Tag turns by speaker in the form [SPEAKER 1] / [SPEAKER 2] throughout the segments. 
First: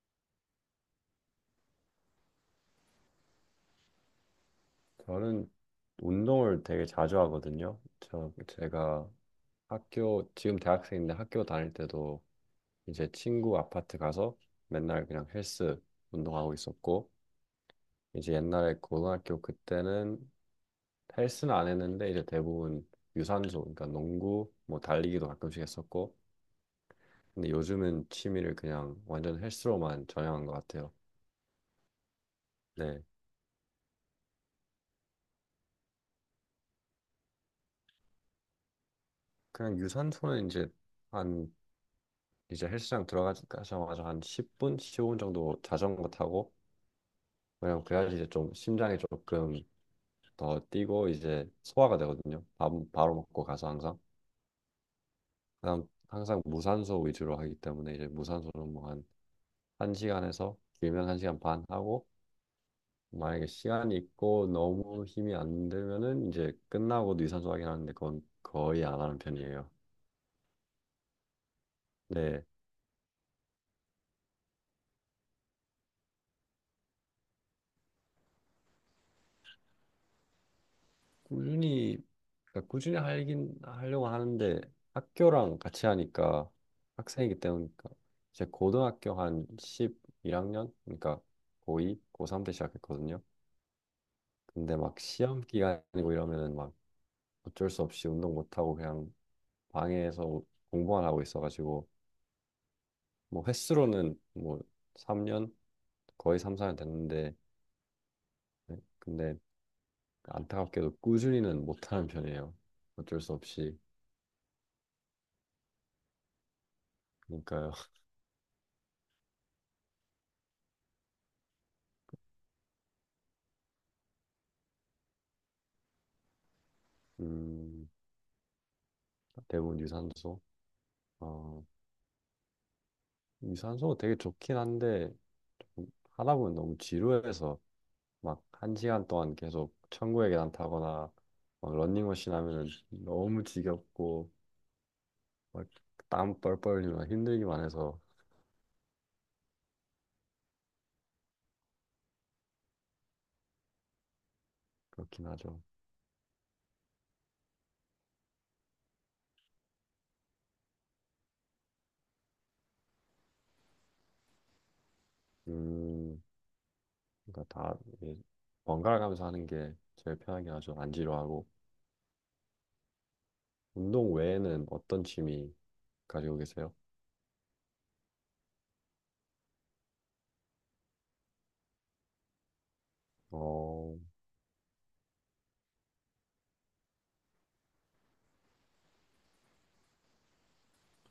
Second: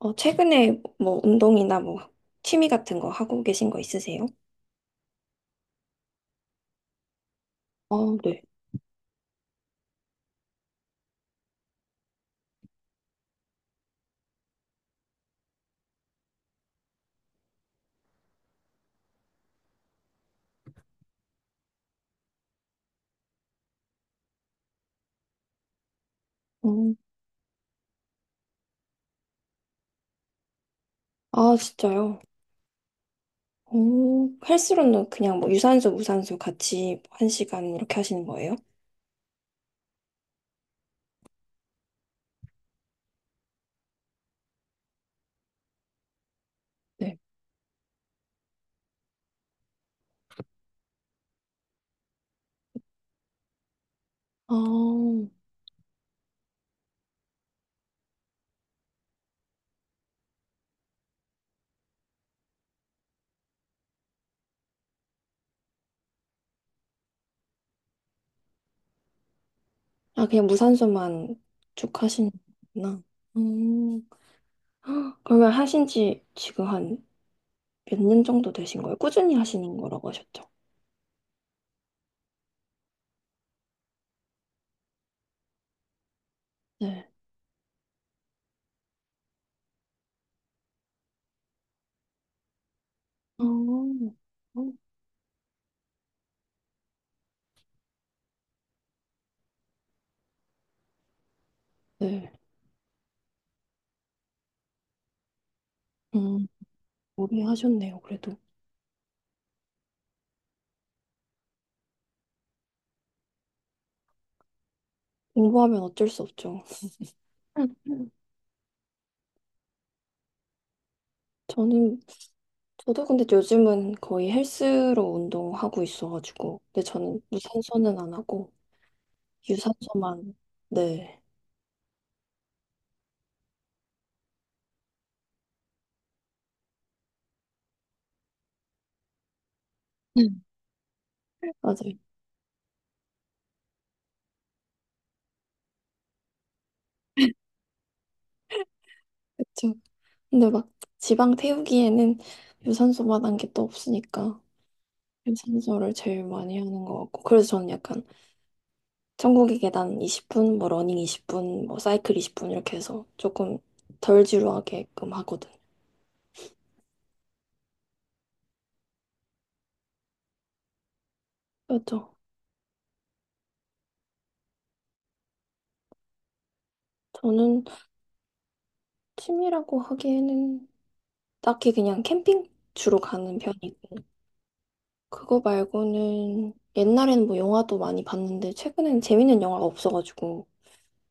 [SPEAKER 1] 어, 최근에 뭐 운동이나 뭐 취미 같은 거 하고 계신 거 있으세요?
[SPEAKER 2] 저는 운동을 되게 자주 하거든요.
[SPEAKER 1] 아,
[SPEAKER 2] 저
[SPEAKER 1] 네.
[SPEAKER 2] 제가 학교 지금 대학생인데 학교 다닐 때도 이제 친구 아파트 가서 맨날 그냥 헬스 운동하고 있었고, 이제 옛날에 고등학교 그때는 헬스는 안 했는데 이제 대부분 유산소, 그러니까 농구 뭐 달리기도 가끔씩 했었고,
[SPEAKER 1] 음.
[SPEAKER 2] 근데 요즘은 취미를 그냥 완전 헬스로만 전향한 것 같아요.
[SPEAKER 1] 아, 진짜요?
[SPEAKER 2] 네.
[SPEAKER 1] 오, 헬스로는 그냥 뭐 유산소, 무산소 같이 뭐 한 시간 이렇게 하시는 거예요?
[SPEAKER 2] 그냥 유산소는 이제 한 이제 헬스장 들어가자마자 한 10분, 15분 정도 자전거 타고,
[SPEAKER 1] 네.
[SPEAKER 2] 왜냐면 그래야지 이제 좀 심장이 조금 더 뛰고 이제 소화가 되거든요. 밥 바로 먹고 가서 항상,
[SPEAKER 1] 아,
[SPEAKER 2] 그다음 항상 무산소 위주로 하기 때문에 이제 무산소는 뭐 한 한시간에서 길면 한시간반 하고, 만약에 시간이 있고 너무 힘이 안 들면은 이제 끝나고 유산소 하긴 하는데 그건 거의 안 하는 편이에요.
[SPEAKER 1] 아, 그냥 무산소만 쭉
[SPEAKER 2] 네.
[SPEAKER 1] 하시는구나. 음, 헉, 그러면 하신 지 지금 한 몇 년 정도 되신 거예요? 꾸준히 하시는 거라고 하셨죠?
[SPEAKER 2] 꾸준히, 그러니까 꾸준히 하긴 하려고 하는데, 학교랑 같이 하니까,
[SPEAKER 1] 네.
[SPEAKER 2] 학생이기 때문이니까, 제 고등학교 한 11학년, 그러니까 고2, 고3 때 시작했거든요.
[SPEAKER 1] 아, 어,
[SPEAKER 2] 근데 막 시험 기간이고 이러면은 막 어쩔 수 없이 운동 못 하고 그냥 방에서 공부만 하고 있어가지고,
[SPEAKER 1] 네.
[SPEAKER 2] 뭐 횟수로는 뭐 3년, 거의
[SPEAKER 1] 음,
[SPEAKER 2] 3, 4년 됐는데,
[SPEAKER 1] 오래 하셨네요, 그래도.
[SPEAKER 2] 네. 근데 안타깝게도 꾸준히는 못하는 편이에요. 어쩔 수 없이.
[SPEAKER 1] 공부하면 어쩔 수 없죠.
[SPEAKER 2] 그러니까요.
[SPEAKER 1] 저는, 저도 근데 요즘은 거의 헬스로 운동하고 있어가지고. 근데 저는
[SPEAKER 2] 음.
[SPEAKER 1] 무산소는 안 하고,
[SPEAKER 2] 대부분
[SPEAKER 1] 유산소만,
[SPEAKER 2] 유산소.
[SPEAKER 1] 네.
[SPEAKER 2] 어, 유산소가 되게 좋긴 한데 하다 보면 너무 지루해서 막 1시간 동안 계속 천국의
[SPEAKER 1] 음.
[SPEAKER 2] 계단 타거나 막
[SPEAKER 1] 맞아요.
[SPEAKER 2] 런닝머신 하면은 너무 지겹고 막 땀 뻘뻘 흘리면 힘들기만 해서.
[SPEAKER 1] 그쵸. 근데 막 지방 태우기에는 유산소만 한 게 또 없으니까
[SPEAKER 2] 그렇긴 하죠.
[SPEAKER 1] 유산소를 제일 많이 하는 것 같고 그래서 저는 약간 천국의 계단 20분, 뭐 러닝 20분, 뭐 사이클 20분 이렇게 해서 조금 덜 지루하게끔 하거든요.
[SPEAKER 2] 음, 그러니까 다 이게 번갈아 가면서 하는 게 제일 편하긴 하죠. 안 지루하고.
[SPEAKER 1] 그렇죠.
[SPEAKER 2] 운동 외에는 어떤 취미 가지고 계세요?
[SPEAKER 1] 저는 취미라고 하기에는 딱히 그냥 캠핑 주로 가는
[SPEAKER 2] 어,
[SPEAKER 1] 편이고. 그거 말고는 옛날에는 뭐 영화도 많이 봤는데 최근엔 재밌는 영화가 없어가지고.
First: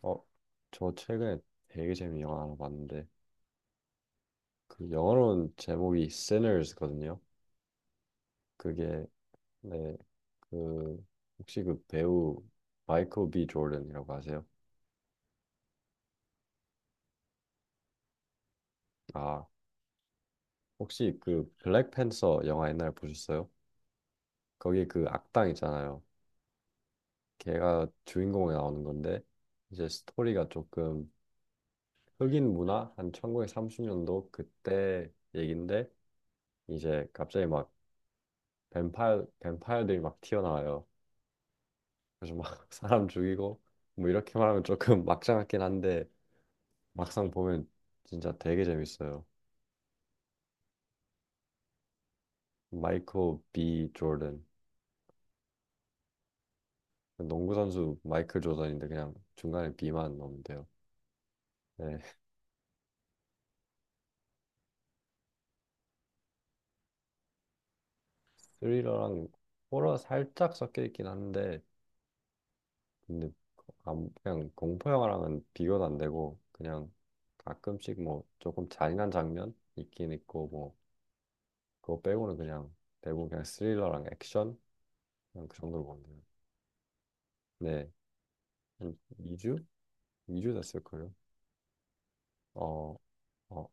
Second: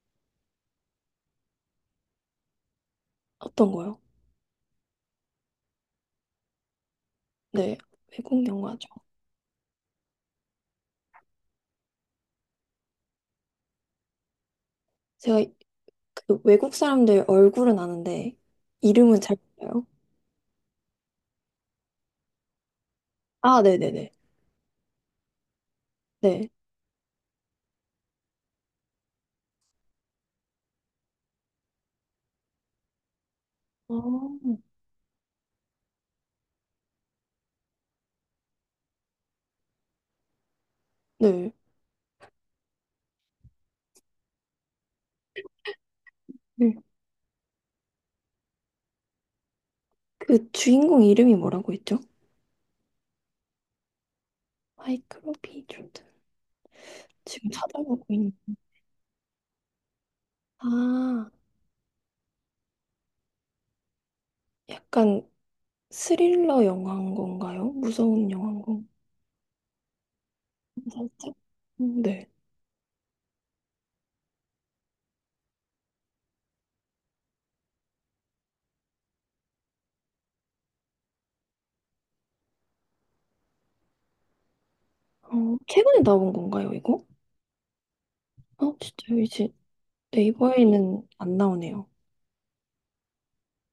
[SPEAKER 2] 어, 저 최근에 되게 재미있는 영화 하나 봤는데,
[SPEAKER 1] 어떤 거요?
[SPEAKER 2] 그 영어로는 제목이 Sinners거든요.
[SPEAKER 1] 네, 외국 영화죠.
[SPEAKER 2] 그게, 네, 그 혹시 그 배우 마이클 B 조던이라고 아세요?
[SPEAKER 1] 제가 그 외국 사람들 얼굴은 아는데 이름은 잘
[SPEAKER 2] 아,
[SPEAKER 1] 몰라요.
[SPEAKER 2] 혹시 그 블랙팬서 영화 옛날에 보셨어요?
[SPEAKER 1] 아, 네네네.
[SPEAKER 2] 거기 그 악당 있잖아요.
[SPEAKER 1] 네.
[SPEAKER 2] 걔가 주인공에 나오는 건데, 이제 스토리가 조금 흑인 문화 한
[SPEAKER 1] 어.
[SPEAKER 2] 1930년도 그때 얘긴데 이제 갑자기 막 뱀파이어들이 막 튀어나와요.
[SPEAKER 1] 네.
[SPEAKER 2] 그래서 막 사람 죽이고, 뭐 이렇게 말하면 조금 막장 같긴 한데
[SPEAKER 1] 네.
[SPEAKER 2] 막상 보면 진짜 되게 재밌어요.
[SPEAKER 1] 그 주인공 이름이 뭐라고 했죠?
[SPEAKER 2] 마이클 B 조던.
[SPEAKER 1] 마이클 B. 조던. 지금
[SPEAKER 2] 농구 선수
[SPEAKER 1] 찾아보고 있는.
[SPEAKER 2] 마이클 조던인데 그냥 중간에 B만 넣으면 돼요.
[SPEAKER 1] 아,
[SPEAKER 2] 네,
[SPEAKER 1] 약간 스릴러 영화인 건가요? 무서운 영화인 건가요?
[SPEAKER 2] 스릴러랑 호러 살짝 섞여 있긴
[SPEAKER 1] 살짝.
[SPEAKER 2] 한데,
[SPEAKER 1] 네.
[SPEAKER 2] 근데 그냥 공포 영화랑은 비교도 안 되고, 그냥 가끔씩 뭐 조금 잔인한 장면 있긴 있고, 뭐 그거 빼고는 그냥 대부분 그냥 스릴러랑 액션, 그냥 그
[SPEAKER 1] 어,
[SPEAKER 2] 정도로
[SPEAKER 1] 최근에
[SPEAKER 2] 보면 돼요.
[SPEAKER 1] 나온 건가요, 이거?
[SPEAKER 2] 네,
[SPEAKER 1] 어,
[SPEAKER 2] 한
[SPEAKER 1] 진짜요? 이제
[SPEAKER 2] 2주? 2주 됐을
[SPEAKER 1] 네이버에는
[SPEAKER 2] 거예요.
[SPEAKER 1] 안 나오네요.
[SPEAKER 2] 어, 어,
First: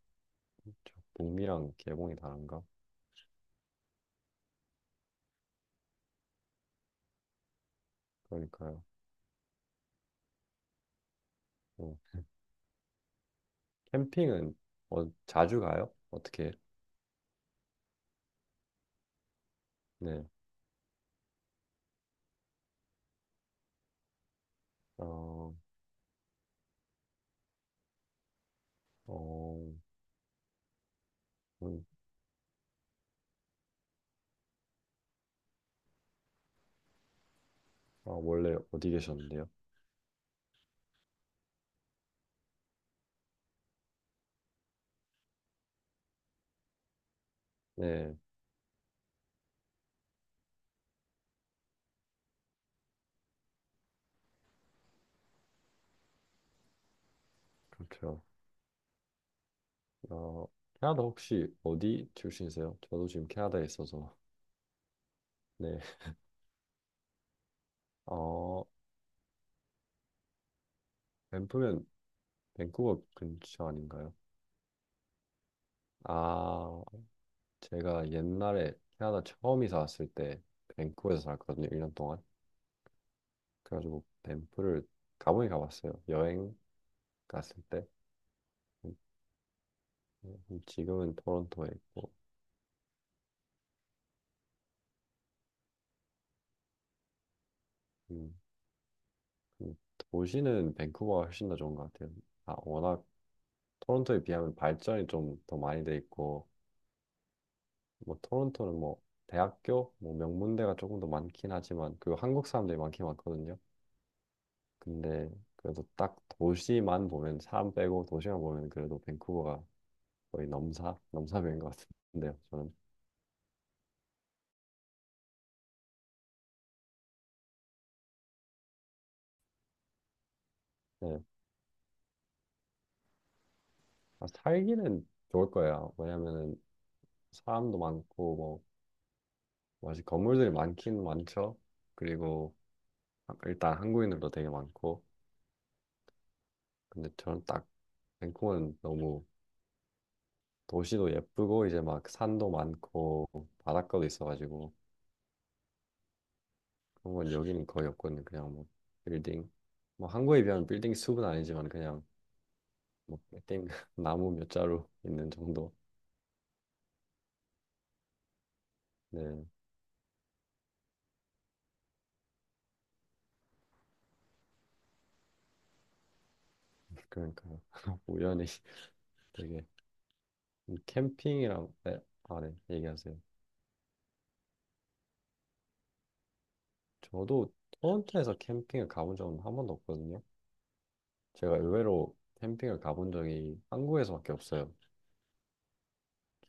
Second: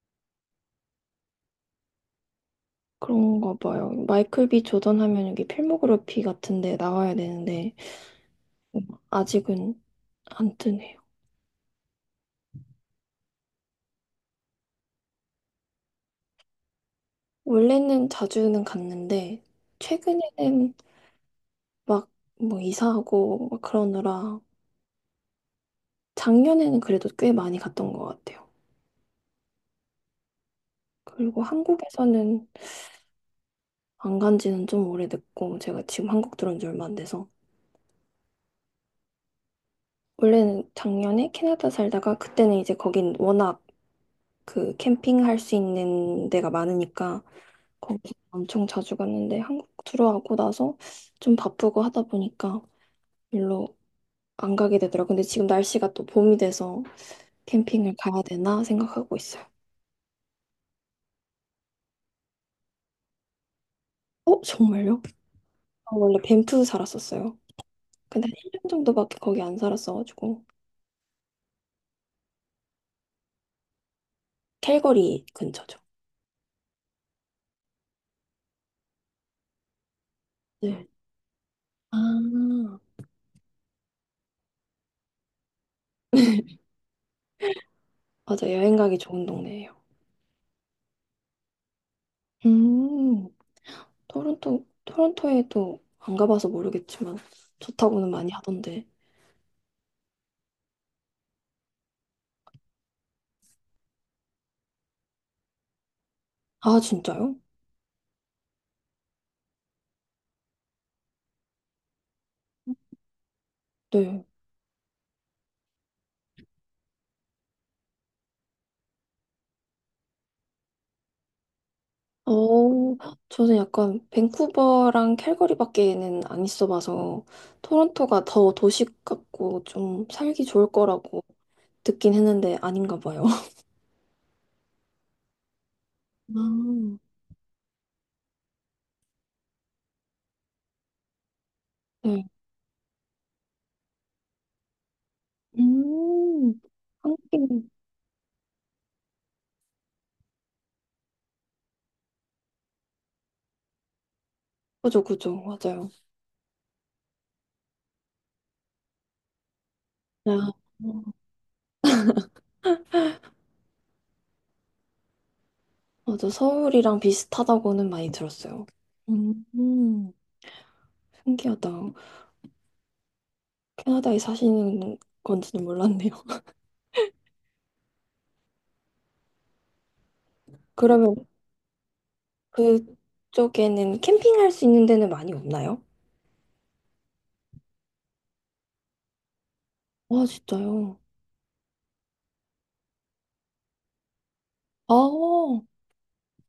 [SPEAKER 2] 저 북미랑 개봉이 다른가?
[SPEAKER 1] 그런가 봐요. 마이클 비 조던 하면 여기 필모그래피 같은데 나와야 되는데
[SPEAKER 2] 그러니까요.
[SPEAKER 1] 아직은 안 뜨네요.
[SPEAKER 2] 어, 캠핑은 어, 자주 가요? 어떻게? 해요?
[SPEAKER 1] 원래는 자주는 갔는데
[SPEAKER 2] 네.
[SPEAKER 1] 최근에는 막 뭐 이사하고 막 그러느라
[SPEAKER 2] 어,
[SPEAKER 1] 작년에는 그래도 꽤 많이 갔던 것 같아요.
[SPEAKER 2] 어,
[SPEAKER 1] 그리고
[SPEAKER 2] 음,
[SPEAKER 1] 한국에서는 안 간 지는 좀 오래됐고 제가 지금 한국 들어온 지 얼마 안 돼서
[SPEAKER 2] 아, 원래 어디 계셨는데요?
[SPEAKER 1] 원래는 작년에 캐나다 살다가 그때는 이제 거긴 워낙 그 캠핑할 수 있는 데가 많으니까 거기
[SPEAKER 2] 네,
[SPEAKER 1] 엄청 자주 갔는데 한국 들어오고 나서 좀 바쁘고 하다 보니까 별로 안 가게 되더라고요. 근데 지금 날씨가 또 봄이 돼서 캠핑을 가야
[SPEAKER 2] 그렇죠.
[SPEAKER 1] 되나 생각하고 있어요.
[SPEAKER 2] 어, 캐나다 혹시 어디 출신이세요? 저도 지금 캐나다에 있어서.
[SPEAKER 1] 어, 정말요?
[SPEAKER 2] 네.
[SPEAKER 1] 저 원래 밴프 살았었어요. 근데 한 1년
[SPEAKER 2] 어,
[SPEAKER 1] 정도밖에 거기 안 살았어가지고
[SPEAKER 2] 밴프면 밴쿠버 근처 아닌가요?
[SPEAKER 1] 캘거리 근처죠.
[SPEAKER 2] 아, 제가 옛날에 캐나다 처음 이사 왔을 때
[SPEAKER 1] 네.
[SPEAKER 2] 밴쿠버에서 살았거든요, 1년
[SPEAKER 1] 아,
[SPEAKER 2] 동안. 그래가지고 밴프를 가보긴 가봤어요. 여행 갔을 때.
[SPEAKER 1] 맞아. 여행 가기
[SPEAKER 2] 음,
[SPEAKER 1] 좋은 동네예요.
[SPEAKER 2] 지금은 토론토에 있고.
[SPEAKER 1] 음. 토론토에도 안 가봐서 모르겠지만 좋다고는 많이
[SPEAKER 2] 음,
[SPEAKER 1] 하던데.
[SPEAKER 2] 음, 도시는 밴쿠버가 훨씬 더 좋은 것 같아요. 아, 워낙 토론토에 비하면 발전이 좀 더 많이 돼 있고,
[SPEAKER 1] 아, 진짜요?
[SPEAKER 2] 뭐 토론토는 뭐 대학교 뭐 명문대가 조금 더 많긴 하지만 그 한국 사람들이 많긴 많거든요.
[SPEAKER 1] 네.
[SPEAKER 2] 근데 그래도 딱 도시만 보면, 사람 빼고 도시만 보면 그래도 밴쿠버가 거의 넘사 넘사벽인 것
[SPEAKER 1] 어,
[SPEAKER 2] 같은데요. 저는.
[SPEAKER 1] 저는 약간 밴쿠버랑 캘거리밖에는 안 있어봐서 토론토가 더 도시 같고 좀 살기 좋을
[SPEAKER 2] 네.
[SPEAKER 1] 거라고 듣긴 했는데 아닌가 봐요.
[SPEAKER 2] 아, 살기는 좋을 거예요.
[SPEAKER 1] 아,
[SPEAKER 2] 왜냐면은 사람도 많고 뭐 맞아 건물들이 많긴 많죠.
[SPEAKER 1] 네.
[SPEAKER 2] 그리고 일단 한국인으로 되게 많고,
[SPEAKER 1] 음,
[SPEAKER 2] 근데 저는 딱,
[SPEAKER 1] 한국인.
[SPEAKER 2] 밴쿠버는 너무 도시도 예쁘고 이제 막 산도 많고 바닷가도 있어가지고,
[SPEAKER 1] 그죠, 그죠. 맞아요.
[SPEAKER 2] 그런 건 여기는 거의 없거든요. 그냥 뭐 빌딩, 뭐
[SPEAKER 1] 아,
[SPEAKER 2] 한국에 비하면 빌딩
[SPEAKER 1] 어,
[SPEAKER 2] 숲은 아니지만 그냥 뭐 빌딩 나무 몇 자루 있는 정도.
[SPEAKER 1] 맞아. 서울이랑 비슷하다고는 많이 들었어요. 음,
[SPEAKER 2] 네.
[SPEAKER 1] 음. 신기하다. 캐나다에 사시는 건지는 몰랐네요.
[SPEAKER 2] 그러니까요. 우연히 되게,
[SPEAKER 1] 그러면
[SPEAKER 2] 캠핑이랑, 네, 아 네 얘기하세요.
[SPEAKER 1] 그쪽에는 캠핑할 수 있는 데는 많이 없나요?
[SPEAKER 2] 저도 토론토에서 캠핑을 가본 적은 한 번도 없거든요.
[SPEAKER 1] 아, 진짜요?
[SPEAKER 2] 제가 의외로 캠핑을 가본 적이 한국에서밖에 없어요.
[SPEAKER 1] 아,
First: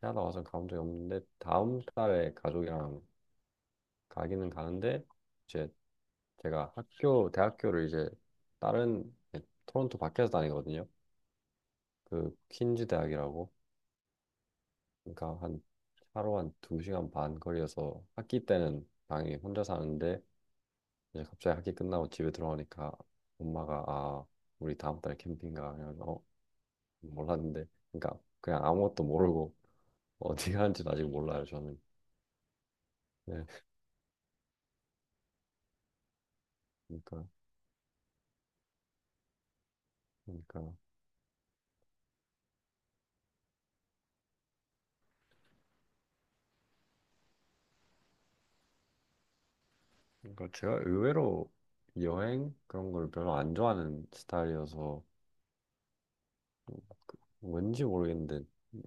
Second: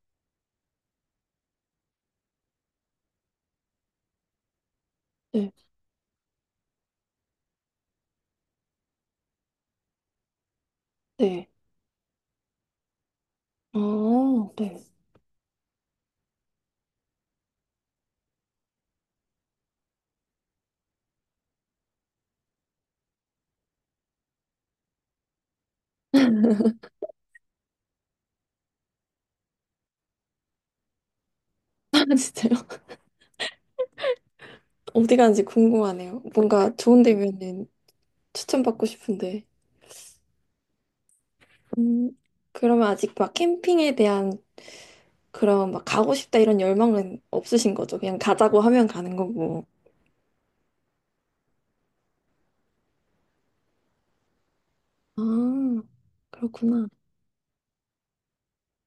[SPEAKER 2] 캐나다 와서 가본 적이 없는데 다음 달에 가족이랑 가기는 가는데,
[SPEAKER 1] 네,
[SPEAKER 2] 이제 제가 학교 대학교를 이제 다른, 네, 토론토 밖에서 다니거든요.
[SPEAKER 1] 네.
[SPEAKER 2] 그 퀸즈 대학이라고.
[SPEAKER 1] 아, 네.
[SPEAKER 2] 그러니까 한 하루 한 2시간 반 거리여서 학기 때는 당연히 혼자 사는데, 이제 갑자기 학기 끝나고 집에 들어오니까 엄마가, 아, 우리 다음 달에 캠핑 가, 그래서 몰랐는데, 그러니까 그냥 아무것도 모르고, 어디가 한지는 아직 몰라요, 저는.
[SPEAKER 1] 아, 진짜요?
[SPEAKER 2] 네,
[SPEAKER 1] 어디 가는지 궁금하네요. 뭔가 좋은
[SPEAKER 2] 그러니까,
[SPEAKER 1] 데면은 추천받고 싶은데.
[SPEAKER 2] 그러니까,
[SPEAKER 1] 음, 그러면 아직 막 캠핑에 대한 그런 막 가고 싶다 이런 열망은 없으신 거죠? 그냥 가자고 하면 가는 거고.
[SPEAKER 2] 그러니까 제가 의외로 여행 그런 걸 별로 안 좋아하는 스타일이어서.
[SPEAKER 1] 아, 그렇구나.
[SPEAKER 2] 왠지 모르겠는데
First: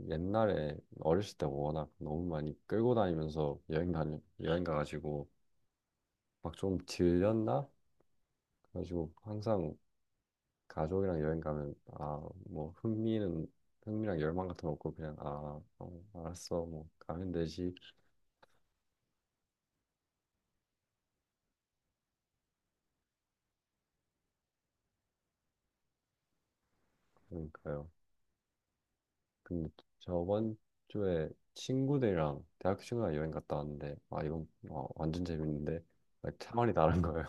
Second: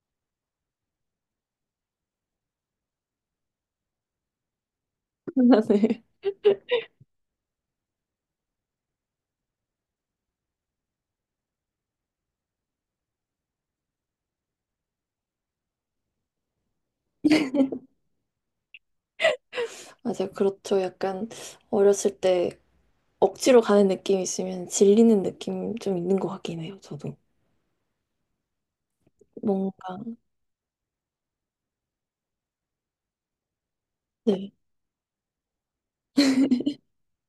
[SPEAKER 2] 옛날에 어렸을 때 워낙 너무 많이 끌고 다니면서 여행 가가지고
[SPEAKER 1] 네.
[SPEAKER 2] 막 좀 질렸나? 그래가지고 항상 가족이랑 여행 가면, 아, 뭐 흥미는 흥미랑 열망 같은 거 없고, 그냥 아, 어, 알았어, 뭐 가면 되지.
[SPEAKER 1] 맞아요. 그렇죠. 약간 어렸을 때 억지로 가는 느낌이 있으면 질리는 느낌 좀 있는 것 같긴 해요, 저도.
[SPEAKER 2] 그러니까요. 근데
[SPEAKER 1] 뭔가,
[SPEAKER 2] 저번 주에 친구들이랑, 대학교 친구랑 여행 갔다 왔는데, 아 이건
[SPEAKER 1] 네.
[SPEAKER 2] 어, 완전 재밌는데 막 차원이 다른 거예요.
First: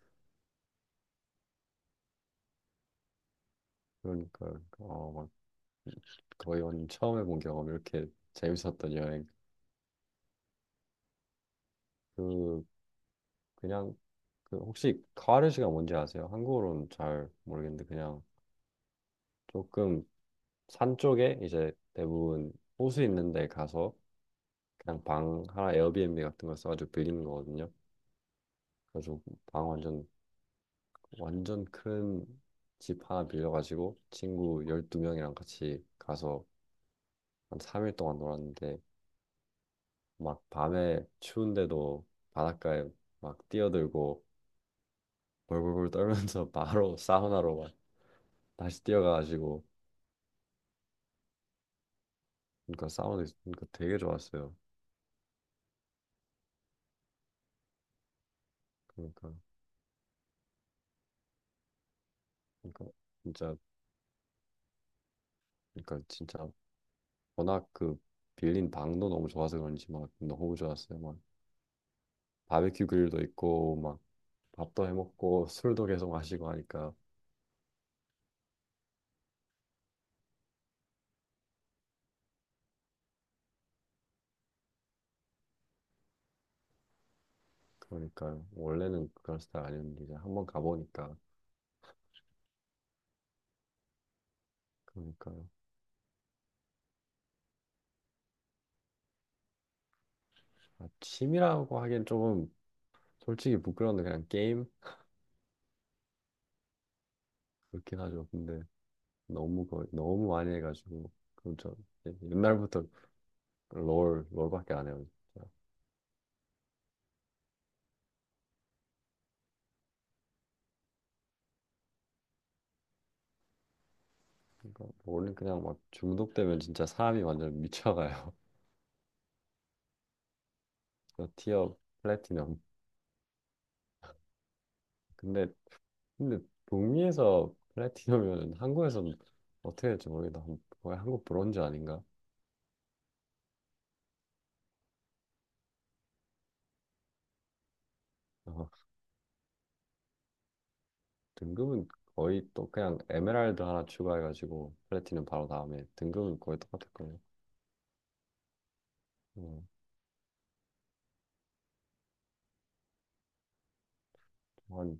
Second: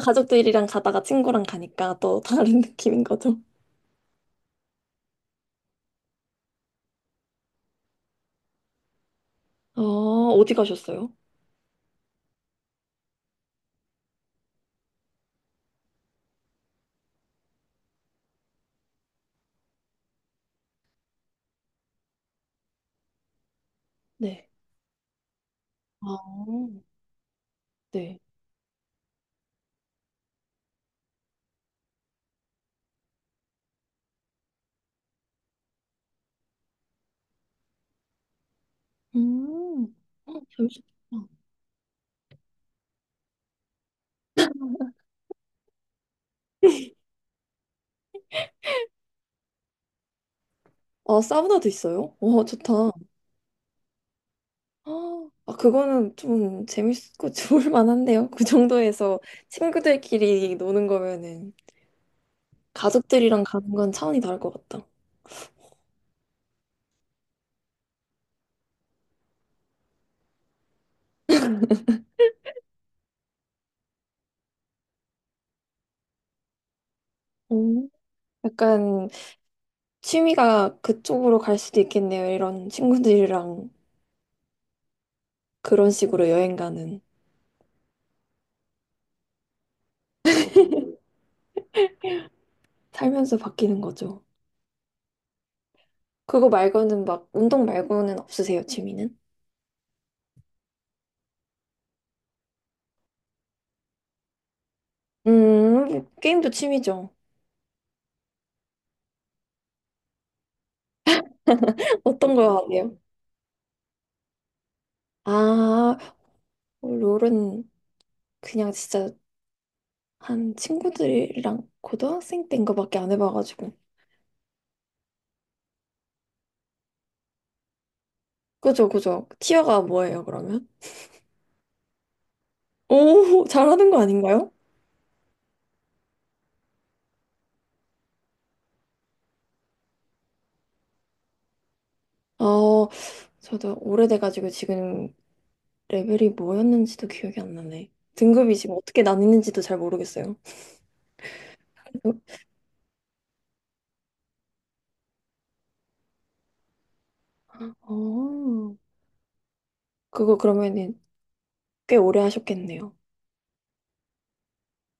[SPEAKER 1] 가족들이랑 가다가 친구랑 가니까 또 다른 느낌인 거죠.
[SPEAKER 2] 그러니까 어막 거의 완전 처음 해본 경험, 이렇게 재밌었던 여행.
[SPEAKER 1] 아, 어디 가셨어요?
[SPEAKER 2] 그 그냥 그 혹시 카와르시가 뭔지 아세요? 한국어로는 잘 모르겠는데, 그냥 조금 산 쪽에 이제 대부분 호수 있는 데 가서
[SPEAKER 1] 네.
[SPEAKER 2] 그냥 방 하나
[SPEAKER 1] 아,
[SPEAKER 2] 에어비앤비 같은 걸 써가지고 빌리는 거거든요.
[SPEAKER 1] 네.
[SPEAKER 2] 그래서 방 완전, 완전 큰 집 하나 빌려가지고 친구 12명이랑 같이 가서 한 3일 동안 놀았는데,
[SPEAKER 1] 음, 어,
[SPEAKER 2] 막
[SPEAKER 1] 재밌겠다.
[SPEAKER 2] 밤에 추운데도 바닷가에 막 뛰어들고 벌벌벌 떨면서 바로 사우나로 막 다시 뛰어가가지고.
[SPEAKER 1] 아, 사우나도 있어요? 와,
[SPEAKER 2] 그러니까
[SPEAKER 1] 좋다.
[SPEAKER 2] 그러니까 되게 좋았어요.
[SPEAKER 1] 아, 그거는 좀 재밌고 좋을 만한데요. 그 정도에서
[SPEAKER 2] 그러니까
[SPEAKER 1] 친구들끼리 노는 거면은
[SPEAKER 2] 그러니까
[SPEAKER 1] 가족들이랑
[SPEAKER 2] 진짜
[SPEAKER 1] 가는 건 차원이 다를 것 같다.
[SPEAKER 2] 그러니까 진짜 워낙 그 빌린 방도 너무 좋아서 그런지 막 너무 좋았어요. 막 바베큐 그릴도 있고, 막 밥도 해 먹고 술도 계속 마시고 하니까.
[SPEAKER 1] 음. 약간 취미가 그쪽으로 갈 수도 있겠네요. 이런 친구들이랑 그런 식으로 여행 가는.
[SPEAKER 2] 그러니까요. 원래는 그런 스타일 아니었는데 이제 한번 가보니까.
[SPEAKER 1] 살면서 바뀌는 거죠.
[SPEAKER 2] 그러니까요.
[SPEAKER 1] 그거 말고는 막, 운동 말고는 없으세요, 취미는?
[SPEAKER 2] 아, 취미라고 하기엔 조금 솔직히 부끄러운데, 그냥 게임.
[SPEAKER 1] 게임도 취미죠.
[SPEAKER 2] 그렇긴 하죠. 근데 너무 거 너무 많이 해가지고. 그럼 저 이제
[SPEAKER 1] 어떤 거
[SPEAKER 2] 옛날부터
[SPEAKER 1] 하세요?
[SPEAKER 2] 롤 롤밖에 안 해요. 진짜.
[SPEAKER 1] 아, 롤은 그냥 진짜 한 친구들이랑 고등학생 때인 거밖에 안 해봐가지고.
[SPEAKER 2] 그러니까 롤은 그냥 막 중독되면 진짜 사람이 완전 미쳐가요.
[SPEAKER 1] 그죠, 그죠. 티어가 뭐예요, 그러면?
[SPEAKER 2] 저 티어 플래티넘.
[SPEAKER 1] 오, 잘하는 거 아닌가요?
[SPEAKER 2] 근데 근데 북미에서 플래티넘이면 한국에서는 어떻게 될지 모르겠다. 거의 한국 브론즈 아닌가?
[SPEAKER 1] 어, 저도 오래돼가지고 지금 레벨이 뭐였는지도 기억이 안 나네. 등급이 지금 어떻게 나뉘는지도 잘 모르겠어요.
[SPEAKER 2] 등급은 거의 또 그냥 에메랄드 하나 추가해가지고 플래티넘 바로 다음에, 등급은 거의 똑같을 거예요.
[SPEAKER 1] 어,
[SPEAKER 2] 음,
[SPEAKER 1] 그거 그러면은 꽤 오래 하셨겠네요.
[SPEAKER 2] 한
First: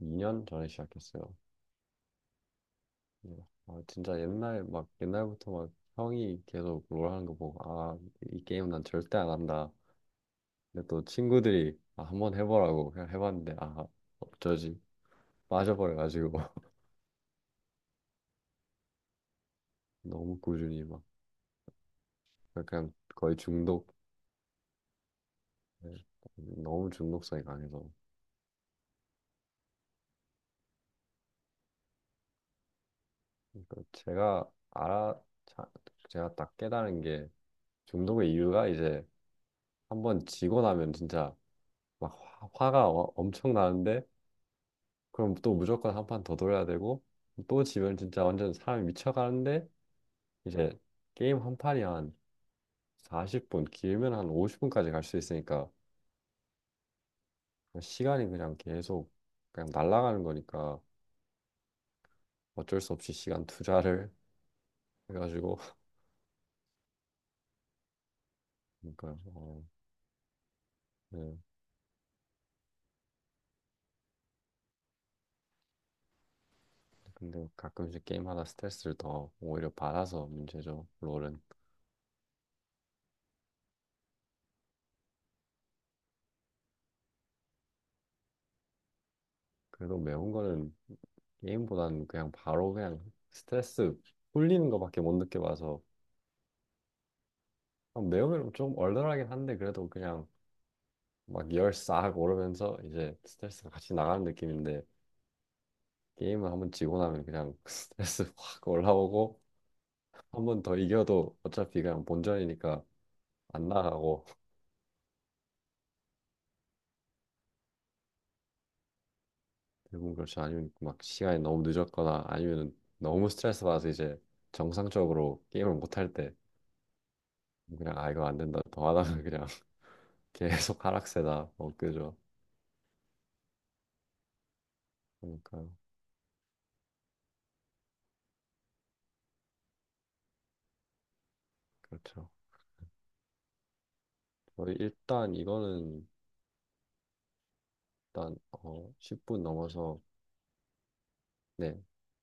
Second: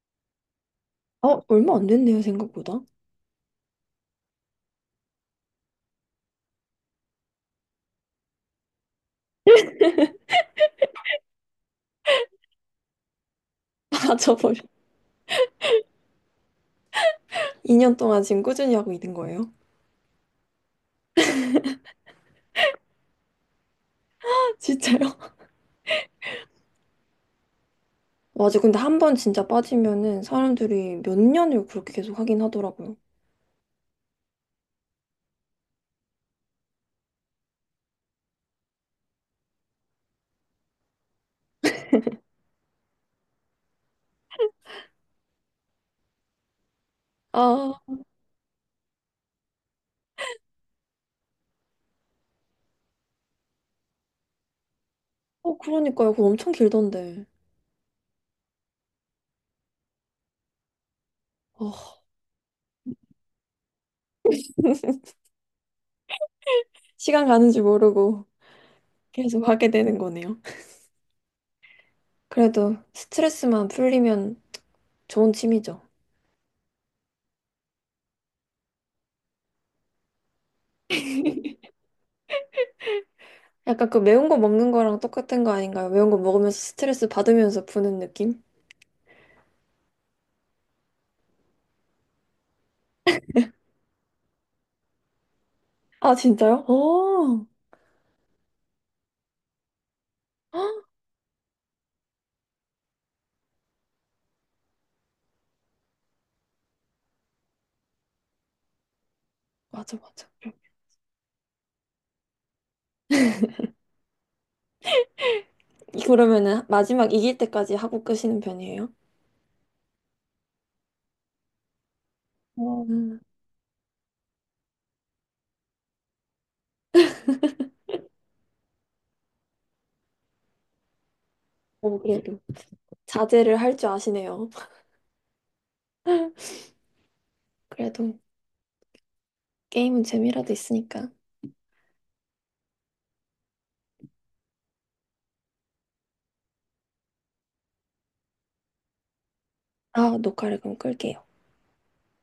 [SPEAKER 2] 2년 전에 시작했어요.
[SPEAKER 1] 어, 얼마 안 됐네요, 생각보다.
[SPEAKER 2] 예. 아, 진짜 옛날, 막 옛날부터 막 형이 계속 롤 하는 거 보고, 아, 이 게임 난 절대 안 한다. 근데 또 친구들이, 아, 한번 해보라고, 그냥 해봤는데, 아,
[SPEAKER 1] 아, 저 벌써
[SPEAKER 2] 어쩌지, 빠져버려가지고.
[SPEAKER 1] 2년 동안 지금 꾸준히 하고 있는 거예요.
[SPEAKER 2] 너무 꾸준히 막, 그냥 거의 중독.
[SPEAKER 1] 진짜요?
[SPEAKER 2] 예. 너무 중독성이 강해서.
[SPEAKER 1] 맞아, 근데 한 번 진짜 빠지면은 사람들이 몇 년을 그렇게 계속 하긴 하더라고요.
[SPEAKER 2] 그러니까 자- 제가 딱 깨달은 게, 중독의 이유가 이제 한번 지고 나면 진짜 막 화가 엄청 나는데, 그럼 또 무조건 한 판 더 돌려야 되고, 또
[SPEAKER 1] 아,
[SPEAKER 2] 지면 진짜 완전 사람이 미쳐가는데, 이제 게임 한 판이 한 40분, 길면 한 50분까지 갈 수
[SPEAKER 1] 어,
[SPEAKER 2] 있으니까
[SPEAKER 1] 그러니까요. 그거 엄청 길던데.
[SPEAKER 2] 시간이 그냥 계속 그냥 날아가는 거니까
[SPEAKER 1] 어,
[SPEAKER 2] 어쩔 수 없이 시간 투자를 해가지고.
[SPEAKER 1] 시간 가는 줄 모르고
[SPEAKER 2] 그러니까.
[SPEAKER 1] 계속
[SPEAKER 2] 어,
[SPEAKER 1] 하게 되는 거네요.
[SPEAKER 2] 네.
[SPEAKER 1] 그래도 스트레스만 풀리면 좋은 취미죠.
[SPEAKER 2] 근데 가끔씩 게임하다 스트레스를 더 오히려 받아서 문제죠, 롤은.
[SPEAKER 1] 약간 그 매운 거 먹는 거랑 똑같은 거 아닌가요? 매운 거 먹으면서 스트레스 받으면서 푸는 느낌?
[SPEAKER 2] 그래도 매운 거는 게임보다는 그냥 바로 그냥 스트레스 풀리는 거밖에 못 느껴봐서.
[SPEAKER 1] 아, 진짜요? 오. 헉,
[SPEAKER 2] 아, 매우면 좀 얼얼하긴 한데 그래도 그냥 막 열 싹 오르면서 이제 스트레스가 같이 나가는 느낌인데, 게임을 한 번 지고 나면 그냥 스트레스 확 올라오고.
[SPEAKER 1] 맞아, 맞아.
[SPEAKER 2] 한 번 더 이겨도 어차피 그냥 본전이니까 안 나가고.
[SPEAKER 1] 이- 그러면은 마지막 이길 때까지 하고 끄시는 편이에요?
[SPEAKER 2] 대부분 그렇죠. 아니면 막 시간이 너무 늦었거나, 아니면
[SPEAKER 1] 어,
[SPEAKER 2] 너무 스트레스 받아서 이제 정상적으로 게임을 못 할 때 그냥, 아, 이거 안 된다, 더 하다가 그냥 계속 하락세다, 뭐
[SPEAKER 1] 오,
[SPEAKER 2] 그죠.
[SPEAKER 1] 그래도 자제를 할 줄 아시네요.
[SPEAKER 2] 그러니까.
[SPEAKER 1] 그래도 게임은 재미라도 있으니까.
[SPEAKER 2] 그렇죠. 저희 일단 이거는 일단 10분 넘어서.
[SPEAKER 1] 아, 녹화를 그럼 끌게요.
[SPEAKER 2] 네